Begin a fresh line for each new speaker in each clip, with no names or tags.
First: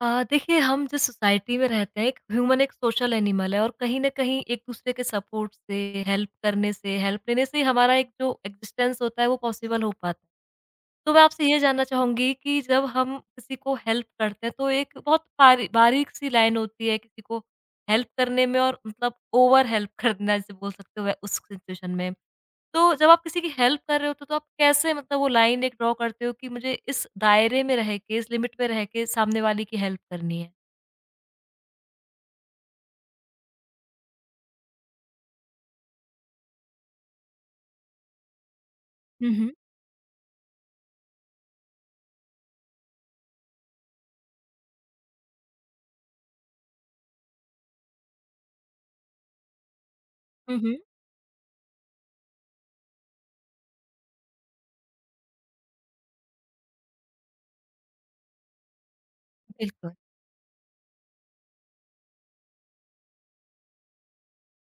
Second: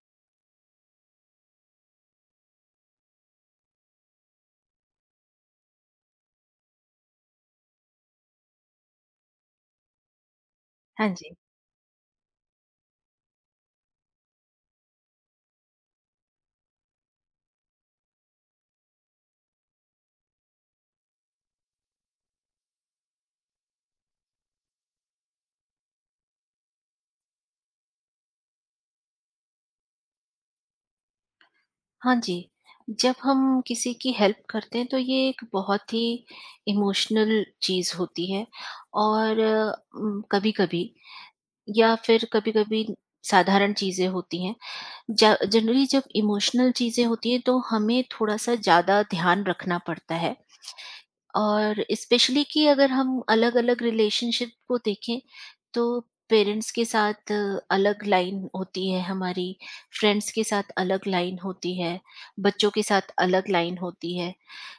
देखिए हम जिस सोसाइटी में रहते हैं एक ह्यूमन एक सोशल एनिमल है और कहीं न कहीं एक-दूसरे के सपोर्ट से, हेल्प करने से, हेल्प लेने से ही हमारा एक जो एक्जिस्टेंस होता है वो पॉसिबल हो पाता है।
हाँ
तो मैं
जी,
आपसे ये जानना चाहूँगी कि जब हम किसी को हेल्प करते हैं तो एक बहुत बारीक-सी लाइन होती है किसी को हेल्प करने में और मतलब ओवर हेल्प करना जिसे बोल सकते हो उस सिचुएशन में। तो जब आप किसी की हेल्प कर रहे होते हो तो आप कैसे मतलब वो लाइन एक ड्रॉ करते हो कि मुझे इस दायरे में रह के, इस लिमिट में रह के सामने वाले की हेल्प करनी है?
हाँ जी। जब हम किसी की हेल्प करते हैं तो ये एक बहुत ही इमोशनल चीज़ होती है,
हुँ,
और
हुँ।
कभी-कभी या फिर कभी-कभी साधारण चीज़ें होती हैं। ज जनरली जब इमोशनल चीज़ें होती हैं तो हमें थोड़ा-सा ज़्यादा ध्यान रखना पड़ता है।
हुँ, हुँ।
और स्पेशली कि अगर हम अलग-अलग रिलेशनशिप को देखें, तो पेरेंट्स के साथ अलग लाइन होती है हमारी,
बिल्कुल।
फ्रेंड्स के साथ अलग लाइन होती है, बच्चों के साथ अलग लाइन होती है।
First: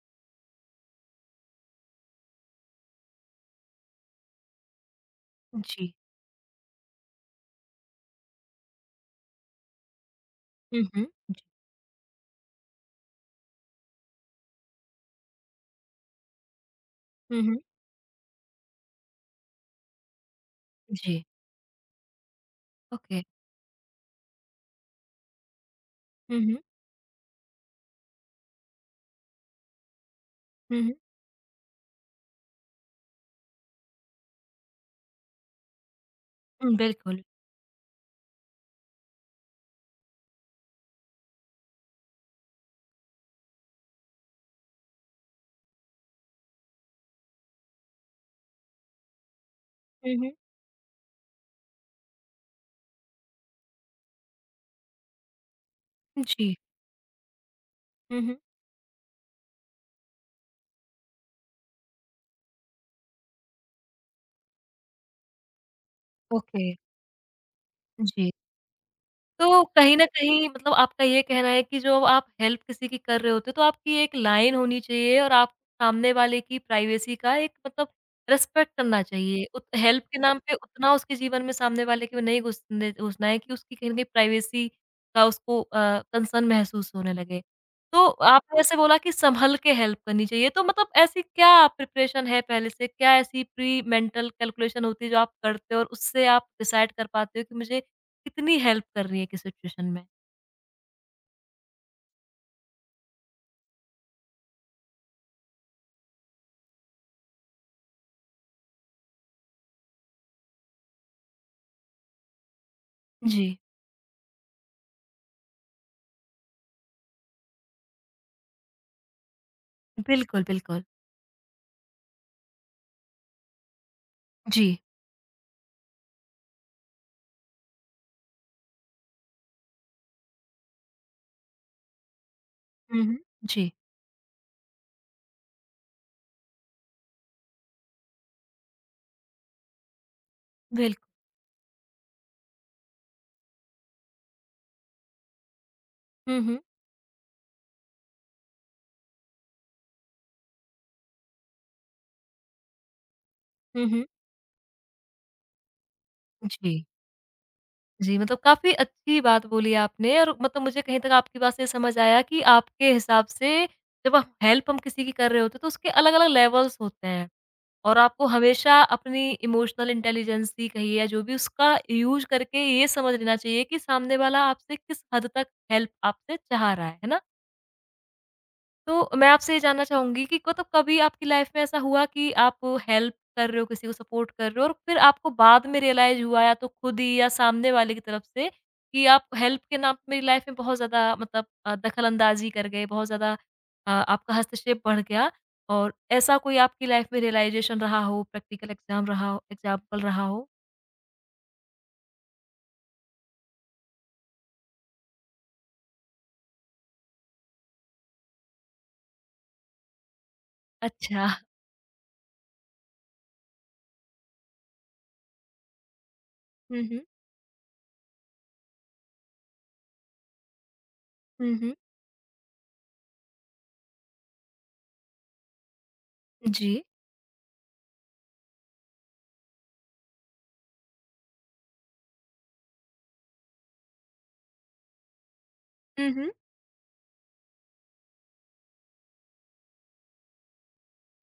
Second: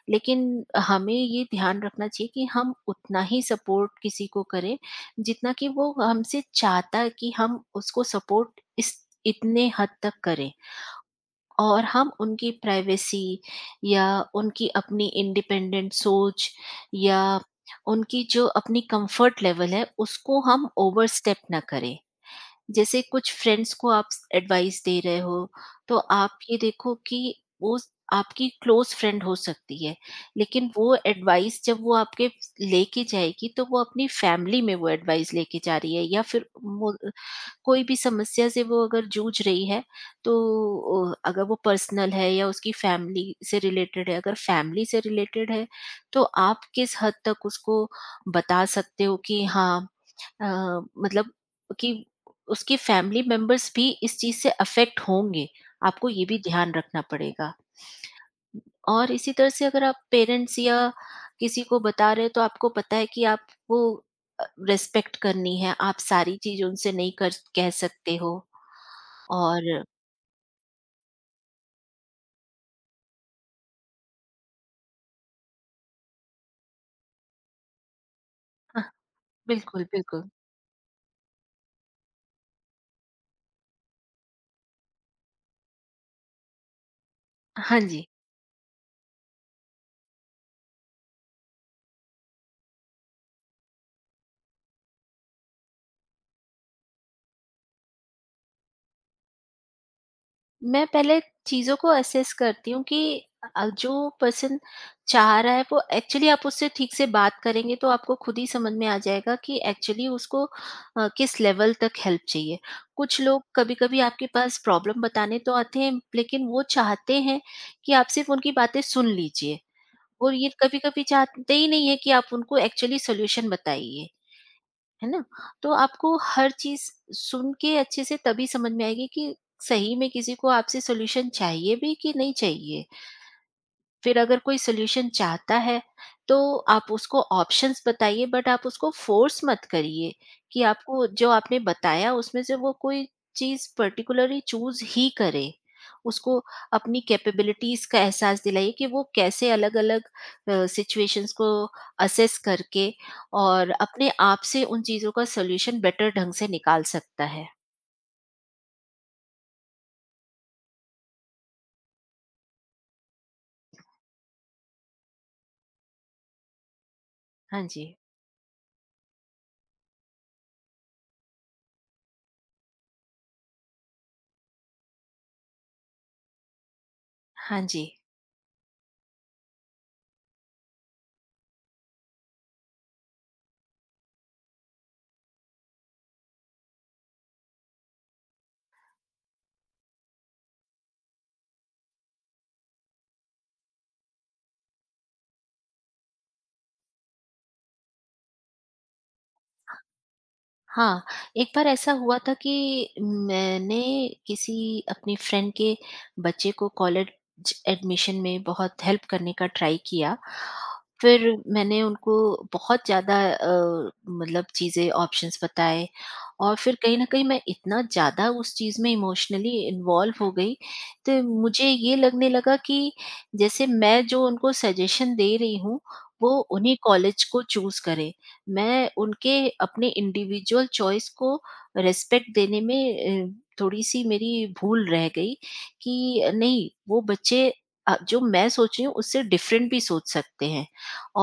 लेकिन हमें ये ध्यान रखना चाहिए कि हम उतना ही सपोर्ट किसी को करें जितना कि
जी।
वो हमसे चाहता है कि हम उसको सपोर्ट इस इतने हद तक करें।
हुँ, हुँ। जी।
और हम उनकी प्राइवेसी या उनकी अपनी इंडिपेंडेंट सोच या
हुँ, हुँ।
उनकी जो अपनी कंफर्ट लेवल है, उसको हम
जी,
ओवरस्टेप ना करें। जैसे,
ओके।
कुछ फ्रेंड्स को आप एडवाइस दे रहे हो, तो आप
हुँ,
ये
हुँ।
देखो कि वो आपकी क्लोज़ फ्रेंड हो सकती है, लेकिन
हुँ, हुँ।
वो एडवाइस जब वो आपके लेके जाएगी तो वो अपनी फैमिली में वो एडवाइस लेके जा रही है, या फिर
हुँ,
वो
बिल्कुल।
कोई भी समस्या से वो अगर जूझ रही है, तो अगर वो पर्सनल है या उसकी फैमिली से रिलेटेड है, अगर फैमिली से रिलेटेड है तो आप किस हद तक उसको बता सकते हो कि हाँ,
हुँ, हुँ।
अ, मतलब कि उसकी फैमिली मेंबर्स भी इस चीज से अफेक्ट होंगे, आपको ये भी
जी।
ध्यान रखना पड़ेगा।
हुँ, हुँ।
और इसी तरह से, अगर आप पेरेंट्स या किसी को बता रहे हैं तो आपको पता है कि आपको रिस्पेक्ट करनी है, आप सारी चीज़
ओके,
उनसे नहीं कर कह सकते
जी।
हो।
तो
और
कहीं न कहीं मतलब आपका ये कहना है कि जो आप हेल्प किसी की कर रहे होते हो, तो आपकी एक लाइन होनी चाहिए और आप सामने वाले की प्राइवेसी का एक मतलब रिस्पेक्ट
हाँ,
करना चाहिए। उत
बिल्कुल,
हेल्प के
बिल्कुल।
नाम पे उतना उसके जीवन में सामने वाले को नहीं घुसने घुसना है कि उसकी कहीं न कहीं प्राइवेसी का उसको कंसर्न महसूस होने लगे।
हाँ
तो
जी।
आपने ऐसे बोला कि सँभल के हेल्प करनी चाहिए, तो मतलब ऐसी क्या प्रिपरेशन है पहले से? क्या ऐसी प्री मेंटल कैलकुलेशन होती है जो आप करते हो और उससे आप डिसाइड कर पाते हो कि मुझे कितनी हेल्प कर रही है किस सिचुएशन में।
मैं पहले चीज़ों को असेस करती हूँ कि जो पर्सन चाह रहा है वो एक्चुअली, आप उससे ठीक से बात करेंगे तो आपको खुद ही समझ में आ जाएगा कि एक्चुअली उसको किस लेवल तक हेल्प चाहिए। कुछ लोग
जी।
कभी-कभी आपके पास प्रॉब्लम बताने तो आते हैं, लेकिन वो चाहते हैं कि आप सिर्फ उनकी बातें सुन लीजिए। वो
बिल्कुल,
ये
बिल्कुल।
कभी-कभी चाहते ही नहीं है कि आप उनको एक्चुअली सॉल्यूशन बताइए।
जी।
है ना? तो आपको हर चीज़ सुन के अच्छे से तभी समझ में आएगी कि सही में किसी को आपसे सॉल्यूशन चाहिए भी कि नहीं चाहिए।
हुँ, हुँ। जी।
फिर अगर कोई सॉल्यूशन चाहता है, तो आप उसको ऑप्शंस बताइए, बट आप उसको फोर्स मत करिए कि आपको
बिल्कुल।
जो आपने बताया उसमें से वो कोई चीज पर्टिकुलरली चूज ही करे। उसको
हुँ, हुँ।
अपनी कैपेबिलिटीज का एहसास दिलाइए कि वो कैसे अलग अलग सिचुएशंस को असेस करके और
हुँ, हुँ।
अपने आप से उन चीजों का सॉल्यूशन बेटर ढंग से
जी।
निकाल सकता है।
जी, मतलब काफ़ी अच्छी बात बोली आपने और मतलब मुझे कहीं तक आपकी बात से समझ आया कि आपके हिसाब से जब हम हेल्प हम किसी की कर रहे होते हैं तो उसके अलग-अलग लेवल्स होते हैं
हाँ जी।
और आपको हमेशा अपनी इमोशनल इंटेलिजेंस ही कहिए या जो भी उसका यूज़ करके ये समझ लेना चाहिए कि सामने वाला आपसे किस हद तक हेल्प आपसे चाह रहा है ना?
हाँ जी।
तो मैं आपसे ये जानना चाहूँगी कि मतलब कभी आपकी लाइफ में ऐसा हुआ कि आप हेल्प कर रहे हो, किसी को सपोर्ट कर रहे हो और फिर आपको बाद में रियलाइज़ हुआ या तो खुद ही या सामने वाले की तरफ से कि आप हेल्प के नाम पे मेरी लाइफ में बहुत ज़्यादा मतलब दखल-अंदाज़ी कर गए, बहुत ज़्यादा आपका हस्तक्षेप बढ़ गया और ऐसा कोई आपकी लाइफ में रियलाइज़ेशन रहा हो, प्रैक्टिकल एग्ज़ाम्पल रहा हो?
हाँ, एक बार ऐसा हुआ था कि मैंने किसी अपनी फ्रेंड के बच्चे को कॉलेज एडमिशन में बहुत हेल्प करने का ट्राई किया।
अच्छा।
फिर मैंने उनको बहुत ज़्यादा मतलब चीज़ें, ऑप्शंस बताए, और फिर
हुँ,
कहीं
हुँ।
न कहीं मैं इतना ज़्यादा उस चीज़ में इमोशनली इन्वॉल्व हो गई, तो
हुँ,
मुझे
हुँ।
ये लगने लगा कि जैसे मैं जो उनको सजेशन दे रही हूँ, वो उन्हीं
जी।
कॉलेज को चूज़ करें। मैं उनके अपने इंडिविजुअल चॉइस को रिस्पेक्ट देने में थोड़ी-सी मेरी भूल रह गई
हुँ, हुँ।
कि नहीं, वो बच्चे जो मैं सोच रही हूँ उससे डिफरेंट भी सोच सकते हैं,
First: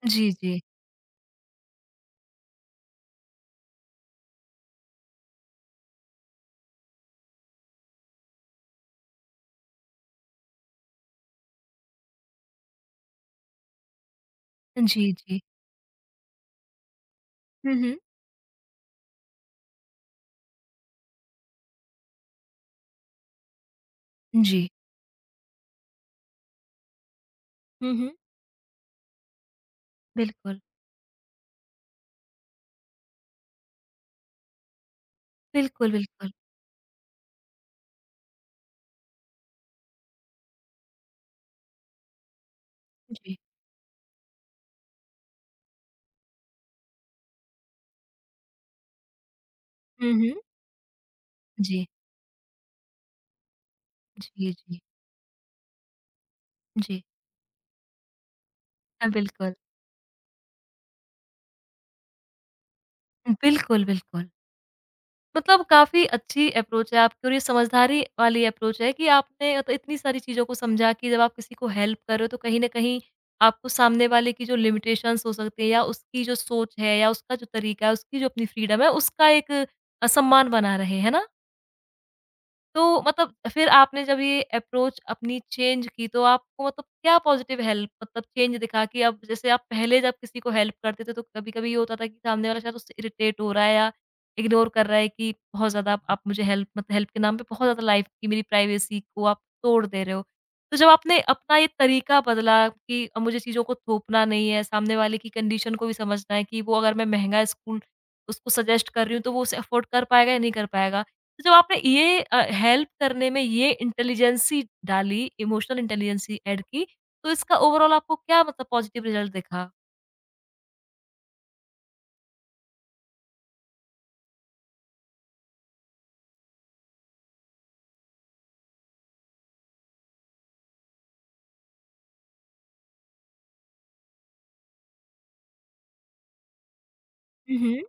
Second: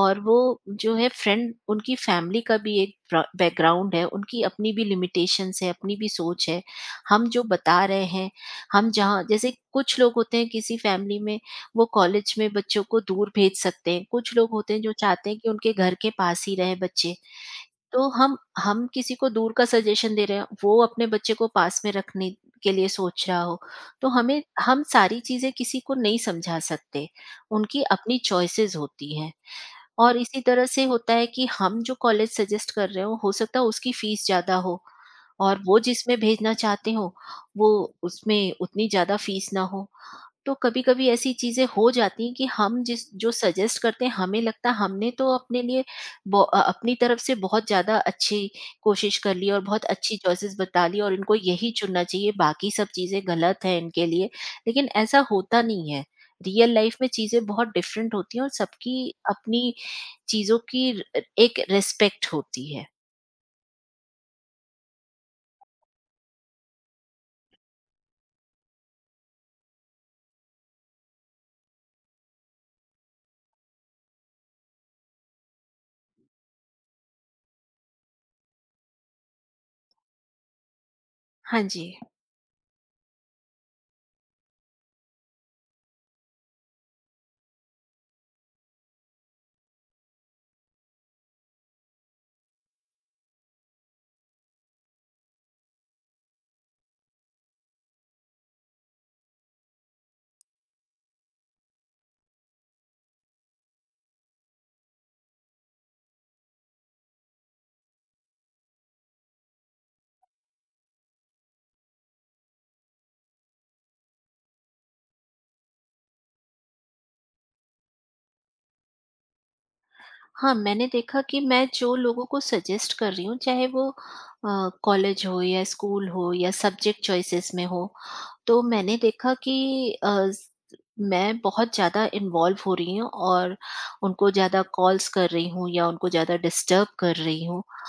और
जी,
वो
जी।
जो है फ्रेंड, उनकी फैमिली का भी एक ब्रा बैकग्राउंड है, उनकी अपनी भी लिमिटेशंस है, अपनी भी सोच है। हम जो बता रहे हैं, हम जहाँ, जैसे कुछ लोग होते हैं किसी फैमिली में, वो कॉलेज में बच्चों को दूर भेज सकते हैं, कुछ लोग होते हैं जो
जी,
चाहते हैं
जी।
कि उनके घर के पास ही रहे बच्चे।
हुँ, हुँ।
तो हम किसी को दूर का सजेशन दे रहे हैं, वो अपने बच्चे को पास में रखने के लिए सोच रहा हो, तो हमें,
जी।
हम सारी चीज़ें किसी को नहीं समझा सकते। उनकी
हुँ, हुँ।
अपनी चॉइसेस होती हैं। और इसी
बिल्कुल।
तरह से होता है कि हम जो कॉलेज सजेस्ट कर रहे हो सकता है उसकी फीस ज़्यादा हो, और वो
बिल्कुल,
जिसमें
बिल्कुल।
भेजना चाहते हो, वो उसमें उतनी ज़्यादा फीस ना हो। तो कभी-कभी ऐसी चीज़ें हो जाती हैं कि हम जिस जो
जी।
सजेस्ट करते हैं, हमें लगता है हमने तो अपने लिए अपनी तरफ से बहुत ज़्यादा अच्छी कोशिश कर ली और बहुत
हुँ,
अच्छी
हुँ।
चॉइसेस बता ली, और इनको यही
जी,
चुनना चाहिए, बाकी सब चीज़ें गलत हैं इनके लिए।
जी, जी,
लेकिन ऐसा होता नहीं है। रियल लाइफ
जी।
में चीज़ें बहुत डिफरेंट होती हैं, और सबकी
अ, बिल्कुल।
अपनी चीज़ों की र एक रिस्पेक्ट होती है।
बिल्कुल, बिल्कुल। मतलब काफ़ी अच्छी अप्रोच है आपकी और ये समझदारी वाली अप्रोच है कि आपने तो इतनी सारी चीज़ों को समझा कि जब आप किसी को हेल्प कर रहे हो तो कहीं न कहीं आपको सामने वाले की जो लिमिटेशंस हो सकती है या उसकी जो सोच है या उसका जो तरीका है, उसकी जो अपनी फ्रीडम है, उसका एक सम्मान बना रहे, है ना?
हाँ जी।
तो मतलब फिर आपने जब ये अप्रोच अपनी चेंज की तो आपको मतलब क्या पॉज़िटिव हेल्प मतलब चेंज दिखा कि अब जैसे आप पहले जब किसी को हेल्प करते थे तो कभी-कभी ये होता था कि सामने वाला शायद उससे इरिटेट हो रहा है या इग्नोर कर रहा है कि बहुत ज़्यादा आप मुझे हेल्प मतलब हेल्प के नाम पे बहुत ज़्यादा लाइफ़ की मेरी प्राइवेसी को आप तोड़ दे रहे हो। तो जब आपने अपना ये तरीका बदला कि अब मुझे चीज़ों को थोपना नहीं है, सामने वाले की कंडीशन को भी समझना है कि वो अगर मैं महँगा स्कूल उसको सजेस्ट कर रही हूँ तो वो उसे अफ़ोर्ड कर पाएगा या नहीं कर पाएगा। तो जब आपने ये हेल्प करने में ये इंटेलिजेंसी डाली, इमोशनल इंटेलिजेंसी ऐड की, तो इसका ओवरऑल आपको क्या मतलब पॉज़िटिव रिज़ल्ट दिखा?
हाँ, मैंने देखा कि मैं जो लोगों को सजेस्ट कर रही हूँ, चाहे वो कॉलेज हो या स्कूल हो या सब्जेक्ट चॉइसेस में हो, तो मैंने देखा कि अ, स मैं बहुत ज़्यादा इन्वॉल्व हो रही हूँ, और उनको ज़्यादा कॉल्स कर रही हूँ या उनको ज़्यादा डिस्टर्ब कर रही
हुँ,
हूँ।
हुँ।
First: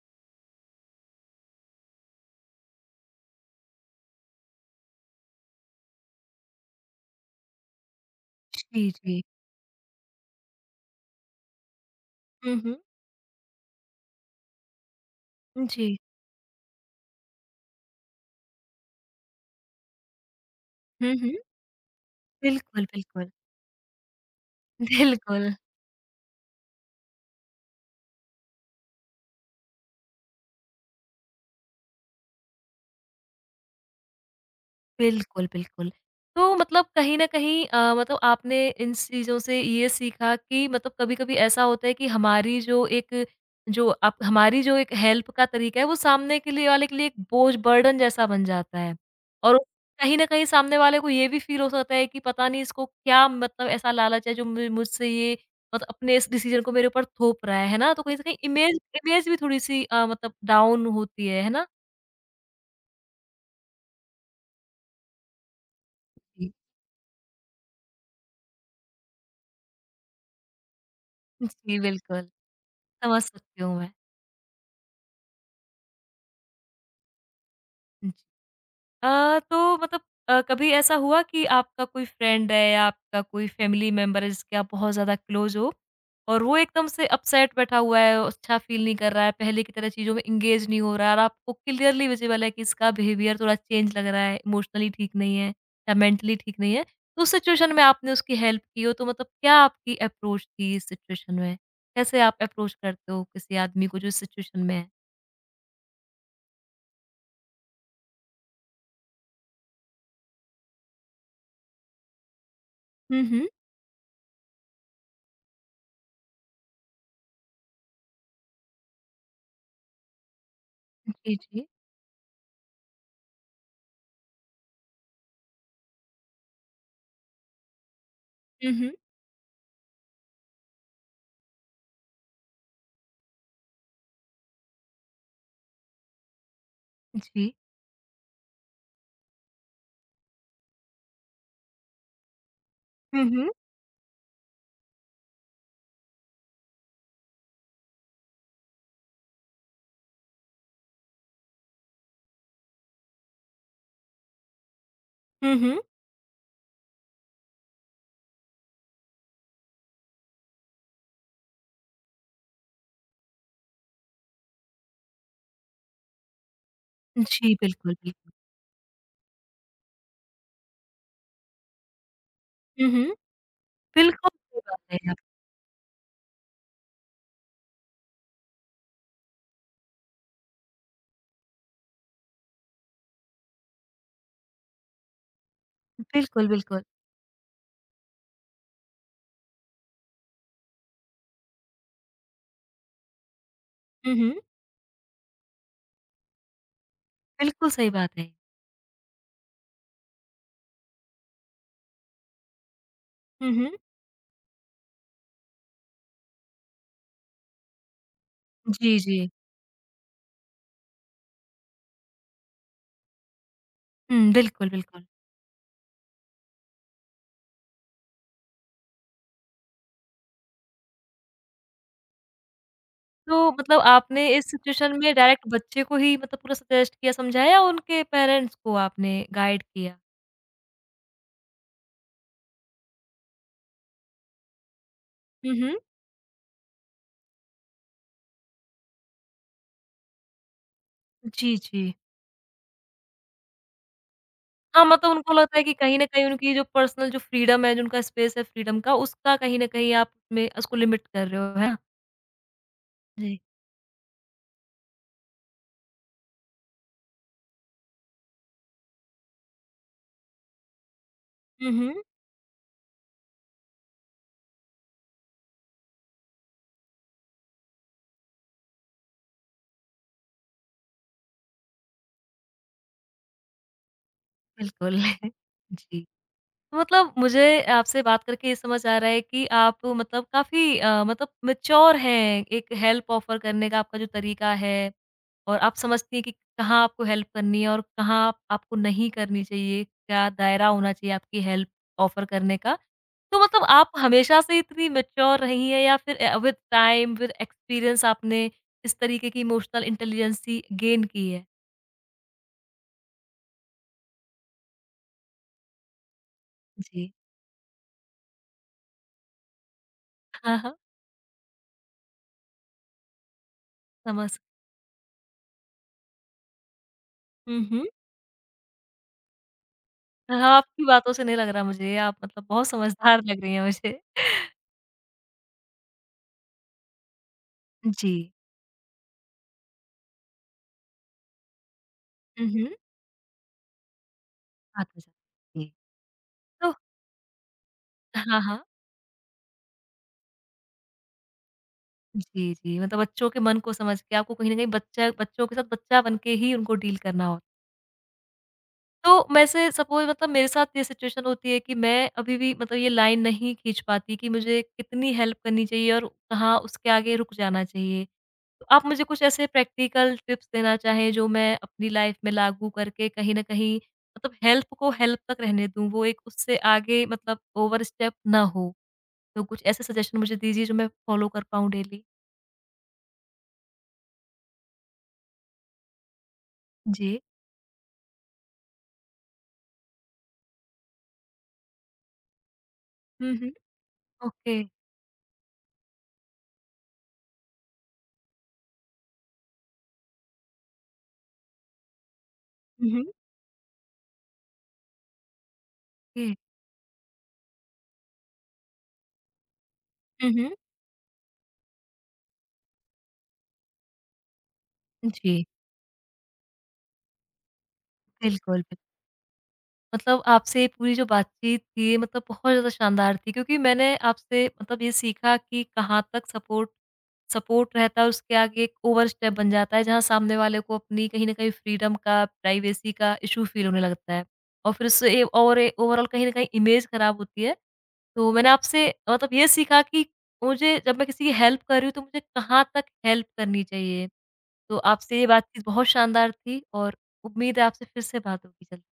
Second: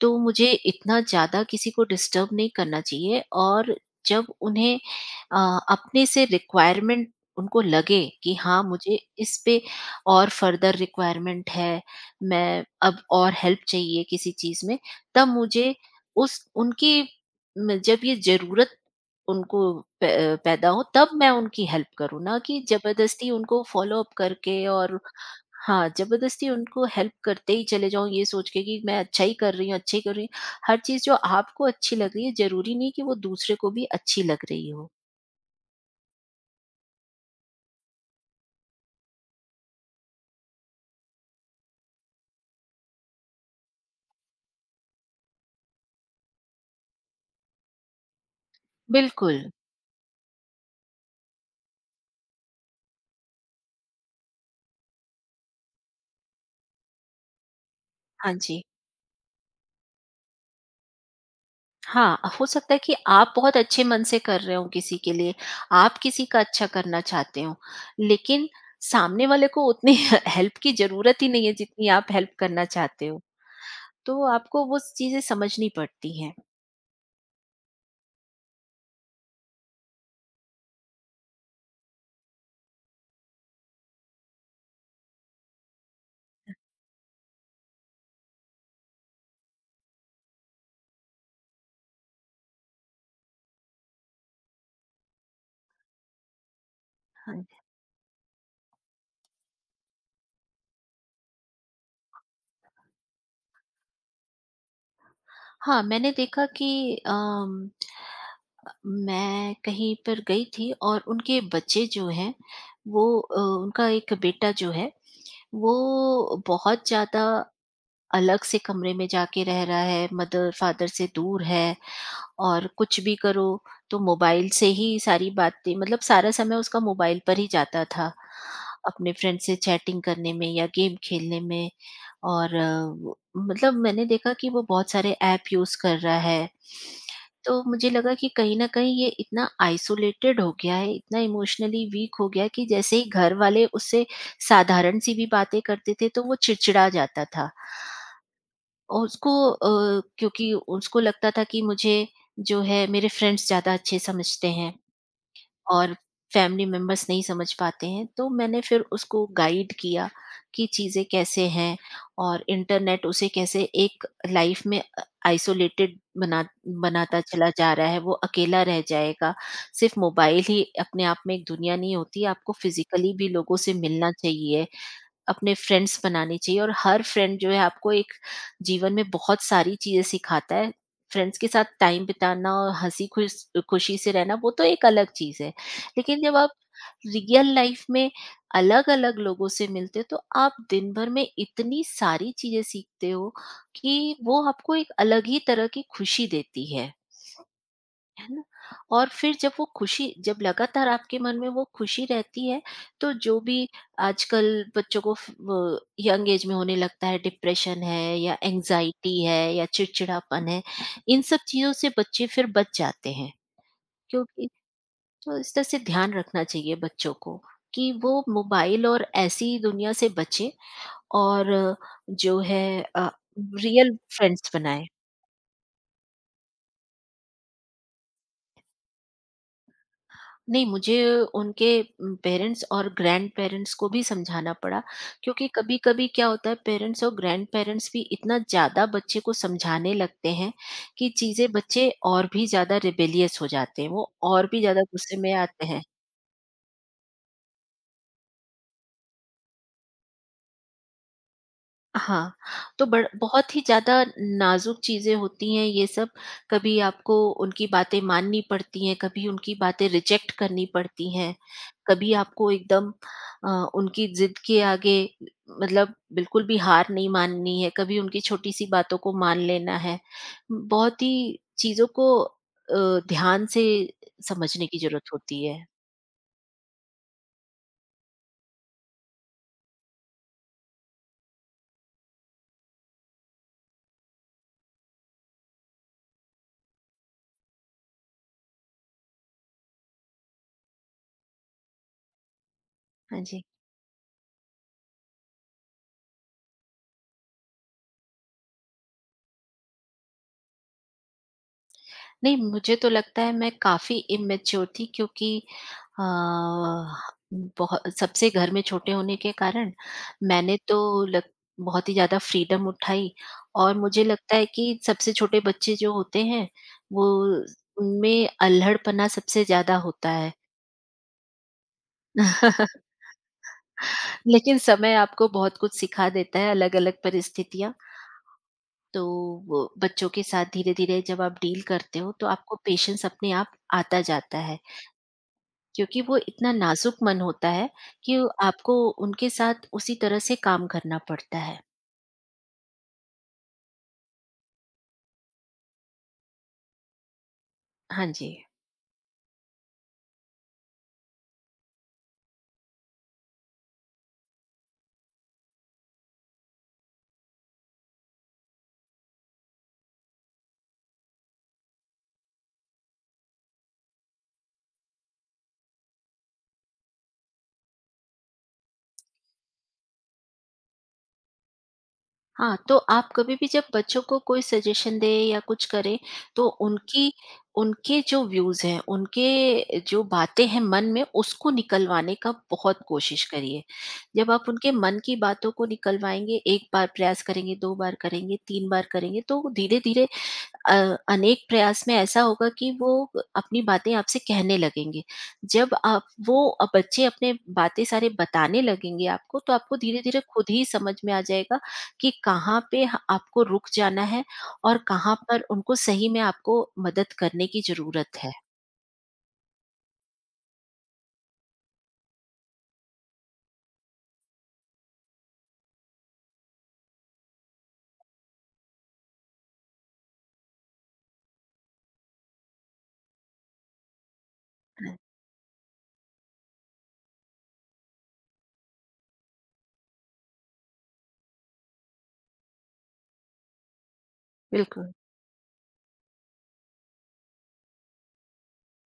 तो मुझे इतना ज़्यादा किसी को डिस्टर्ब नहीं करना चाहिए, और जब उन्हें अपने से रिक्वायरमेंट, उनको लगे कि हाँ
जी,
मुझे
जी।
इस पे और फर्दर रिक्वायरमेंट है,
हुँ,
मैं
हुँ।
अब और हेल्प चाहिए किसी चीज़ में, तब मुझे
जी।
उस उनकी म जब ये ज़रूरत उनको पै पैदा हो, तब
हुँ,
मैं
हुँ।
उनकी हेल्प करूँ, ना कि
बिल्कुल, बिल्कुल।
ज़बरदस्ती उनको फ़ॉलो अप करके। और
बिल्कुल।
हाँ, ज़बरदस्ती उनको हेल्प करते ही चले जाऊँ ये सोच के कि मैं अच्छा ही कर रही हूँ, अच्छा ही कर रही हूँ। हर चीज़ जो आपको अच्छी लग रही है, ज़रूरी नहीं कि वो दूसरे को भी अच्छी लग रही हो।
बिल्कुल, बिल्कुल। तो मतलब कहीं न कहीं मतलब आपने इन चीज़ों से ये सीखा कि मतलब कभी-कभी ऐसा होता है कि हमारी जो एक जो आप हमारी जो एक हेल्प का तरीका है, वो सामने के लिए वाले के लिए एक बोझ बर्डन जैसा बन जाता है।
बिल्कुल।
और कहीं न कहीं सामने वाले को ये भी फ़ील हो सकता है कि पता नहीं इसको क्या मतलब ऐसा लालच है जो मु मुझसे ये मतलब अपने इस डिसीज़न को मेरे ऊपर थोप रहा है ना? तो कहीं से
हाँ
कहीं
जी।
इमेज इमेज भी थोड़ी-सी मतलब डाउन होती है ना?
हाँ, हो सकता है कि आप बहुत अच्छे मन से कर रहे हो किसी के लिए, आप किसी का
जी।
अच्छा करना चाहते हो, लेकिन सामने वाले को उतनी हेल्प की ज़रूरत ही नहीं है
जी,
जितनी आप
बिल्कुल।
हेल्प करना चाहते हो।
समझ सकती हूँ मैं।
तो आपको वो चीज़ें समझनी पड़ती हैं।
तो मतलब कभी ऐसा हुआ कि आपका कोई फ्रेंड है या आपका कोई फैमिली मेंबर है जिसके आप बहुत ज़्यादा क्लोज हो और वो एकदम से अपसेट बैठा हुआ है, अच्छा फील नहीं कर रहा है, पहले की तरह चीज़ों में एंगेज नहीं हो रहा है और आपको क्लियरली विजिबल है कि इसका बिहेवियर थोड़ा चेंज लग रहा है, इमोशनली ठीक नहीं है या मेंटली ठीक नहीं है, तो उस
हाँ।
सिचुएशन में आपने उसकी हेल्प की हो, तो मतलब क्या आपकी अप्रोच थी इस सिचुएशन में? कैसे आप अप्रोच करते हो किसी आदमी को जो इस सिचुएशन में है?
हाँ, मैंने देखा कि अम, मैं कहीं पर गई थी और उनके बच्चे जो हैं, वो
हुँ, हुँ।
उनका एक बेटा जो है, वो बहुत ज़्यादा अलग से कमरे में जाके रह रहा है, मदर फादर से
जी,
दूर
जी।
है, और कुछ भी करो तो मोबाइल से ही सारी बातें, मतलब सारा समय उसका मोबाइल पर ही जाता था।
हुँ, हुँ।
अपने फ्रेंड से चैटिंग करने में या गेम खेलने में। और मतलब मैंने देखा कि वो बहुत सारे ऐप यूज़ कर रहा है।
जी।
तो मुझे लगा कि कहीं न कहीं ये इतना आइसोलेटेड हो गया है, इतना इमोशनली वीक हो गया है कि जैसे ही
हुँ,
घर
हुँ।
वाले उससे साधारण-सी भी बातें करते थे, तो वो चिड़चिड़ा जाता था। और उसको, क्योंकि उसको लगता था कि मुझे जो है मेरे फ्रेंड्स ज़्यादा अच्छे समझते हैं,
हुँ, हुँ।
और फैमिली मेंबर्स नहीं समझ पाते हैं, तो मैंने फिर उसको गाइड किया कि चीज़ें कैसे हैं, और इंटरनेट उसे कैसे एक लाइफ में आइसोलेटेड बनाता चला
जी,
जा रहा
बिल्कुल,
है, वो
बिल्कुल।
अकेला रह जाएगा। सिर्फ मोबाइल ही अपने आप में एक दुनिया नहीं होती, आपको
हुँ, हुँ।
फिजिकली भी लोगों से मिलना
बिल्कुल सही
चाहिए,
बात कही आपने।
अपने फ्रेंड्स बनाने चाहिए, और हर फ्रेंड जो है आपको एक जीवन में बहुत सारी चीज़ें सिखाता है। फ्रेंड्स के साथ टाइम बिताना और हँसी खुशी से रहना वो तो एक अलग चीज़ है। लेकिन जब
बिल्कुल,
आप
बिल्कुल।
रियल लाइफ़ में अलग-अलग लोगों से मिलते हो, तो आप दिन भर में इतनी सारी चीज़ें सीखते हो
हुँ,
कि
हुँ।
वो आपको एक अलग ही तरह की खुशी देती है।
बिल्कुल सही बात
है
है।
ना? और फिर जब वो खुशी, जब लगातार आपके मन में वो खुशी रहती है, तो जो
हुँ,
भी
हुँ।
आजकल बच्चों को यंग एज में होने लगता है, डिप्रेशन है या
जी, जी।
एंजाइटी है या चिड़चिड़ापन है, इन सब चीजों से बच्चे फिर बच जाते हैं,
हुँ,
क्योंकि
बिल्कुल, बिल्कुल।
तो इस तरह से ध्यान रखना चाहिए बच्चों को कि वो मोबाइल और ऐसी दुनिया से बचे, और जो है
तो मतलब
रियल
आपने इस
फ्रेंड्स बनाए।
सिचुएशन में डायरेक्ट बच्चे को ही मतलब पूरा सजेस्ट किया, समझाया या उनके पेरेंट्स को आपने गाइड किया?
नहीं, मुझे उनके पेरेंट्स और ग्रैंड पेरेंट्स को भी समझाना पड़ा, क्योंकि
हुँ, हुँ।
कभी-कभी क्या होता है, पेरेंट्स और ग्रैंड पेरेंट्स भी इतना ज़्यादा बच्चे को समझाने लगते हैं कि चीज़ें,
जी,
बच्चे
जी।
और भी ज़्यादा रिबेलियस हो जाते हैं, वो और भी ज़्यादा
हाँ, मतलब
गुस्से
उनको
में
लगता है
आते
कि
हैं।
कहीं न कहीं उनकी जो पर्सनल जो फ्रीडम है, जो उनका स्पेस है फ्रीडम का, उसका कहीं न कहीं आप में उसको लिमिट कर रहे हो, है ना?
हाँ, तो बड़
जी।
बहुत ही ज़्यादा नाज़ुक चीज़ें होती हैं ये सब। कभी आपको उनकी बातें माननी पड़ती हैं, कभी उनकी बातें रिजेक्ट करनी पड़ती हैं,
हुँ, हुँ।
कभी आपको एकदम अ, उनकी ज़िद के आगे मतलब बिल्कुल भी हार नहीं माननी है, कभी उनकी छोटी-सी बातों को मान लेना है। बहुत ही चीज़ों को ध्यान से समझने की
बिल्कुल।
ज़रूरत होती है।
जी। मतलब मुझे आपसे बात करके ये समझ आ रहा है कि आप मतलब काफ़ी मतलब मैच्योर हैं, एक हेल्प ऑफ़र करने का आपका जो तरीका है और आप समझती हैं कि कहाँ आपको हेल्प करनी है और कहाँ आपको नहीं करनी चाहिए, क्या दायरा होना चाहिए आपकी हेल्प ऑफ़र करने का।
हाँ
तो
जी।
मतलब आप हमेशा से इतनी मैच्योर रही हैं या फिर विद टाइम, विद एक्सपीरियंस आपने इस तरीके की इमोशनल इंटेलिजेंसी गेन की है?
नहीं, मुझे तो लगता है मैं काफ़ी इमैच्योर थी, क्योंकि अ,
जी।
बहु सबसे घर में छोटे होने के कारण
हाँ,
मैंने
हाँ,
तो लग बहुत ही ज़्यादा फ्रीडम उठाई, और मुझे लगता
समझ
है कि सबसे छोटे बच्चे जो होते हैं, वो
हुँ, हुँ।
उनमें अल्हड़पना सबसे ज़्यादा होता है।
हाँ, आपकी बातों से नहीं लग रहा मुझे, आप मतलब बहुत समझदार लग रही हैं मुझे।
लेकिन समय आपको बहुत कुछ सिखा देता है, अलग-अलग परिस्थितियाँ।
जी।
तो वो बच्चों के साथ धीरे-धीरे जब आप डील करते हो, तो
हुँ,
आपको
हुँ।
पेशेंस अपने आप आता जाता है।
आता जा जी।
क्योंकि वो इतना
तो
नाजुक मन होता है कि
हाँ, हाँ।
आपको उनके साथ उसी तरह से काम करना पड़ता है।
जी, जी, मतलब बच्चों के मन को समझ के आपको कहीं न कहीं बच्चा बच्चों के साथ बच्चा बन के ही उनको डील करना होता है।
हाँ जी।
तो वैसे सपोज़ मतलब मेरे साथ ये सिचुएशन होती है कि मैं अभी भी मतलब ये लाइन नहीं खींच पाती कि मुझे कितनी हेल्प करनी चाहिए और कहाँ उसके आगे रुक जाना चाहिए। तो आप मुझे कुछ ऐसे प्रैक्टिकल टिप्स देना चाहें जो मैं अपनी लाइफ में लागू करके कहीं न कहीं मतलब हेल्प को हेल्प तक रहने दूँ, वो एक उससे आगे मतलब ओवर स्टेप ना हो। तो कुछ ऐसे सजेशन मुझे दीजिए जो मैं फॉलो कर पाऊँ डेली?
हाँ, तो आप कभी भी जब बच्चों को कोई सजेशन दें या कुछ करें तो उनकी
जी।
उनके जो व्यूज़ हैं, उनके जो बातें हैं मन में, उसको निकलवाने का बहुत कोशिश
हुँ, हुँ।
करिए। जब आप
ओके।
उनके मन की बातों को निकलवाएँगे, 1 बार प्रयास करेंगे, 2 बार करेंगे, 3 बार करेंगे, तो धीरे-धीरे अनेक प्रयास में ऐसा होगा कि
हुँ,
वो
हुँ।
अपनी बातें आपसे कहने लगेंगे। जब आप,
ओके।
वो बच्चे अपने बातें सारे बताने लगेंगे आपको, तो आपको धीरे-धीरे
हुँ,
खुद
हुँ।
ही समझ में आ जाएगा कि कहाँ पे ह आपको रुक जाना है और कहाँ पर
जी,
उनको सही में आपको मदद करने की ज़रूरत है।
बिल्कुल, बिल्कुल। मतलब आपसे पूरी जो बातचीत थी मतलब बहुत ज़्यादा शानदार थी क्योंकि मैंने आपसे मतलब ये सीखा कि कहाँ तक सपोर्ट सपोर्ट रहता है उसके आगे एक ओवर स्टेप बन जाता है जहाँ सामने वाले को अपनी कहीं न कहीं फ्रीडम का, प्राइवेसी का इश्यू फ़ील होने लगता है और फिर
है,
उससे ए और ए ओवरऑल कहीं न कहीं इमेज ख़राब होती है। तो मैंने आपसे मतलब ये सीखा कि मुझे जब मैं किसी की हेल्प कर रही हूँ तो मुझे कहाँ तक हेल्प करनी चाहिए। तो
बिल्कुल।
आपसे ये बातचीत बहुत शानदार थी और उम्मीद है आपसे फिर से बात होगी जल्द।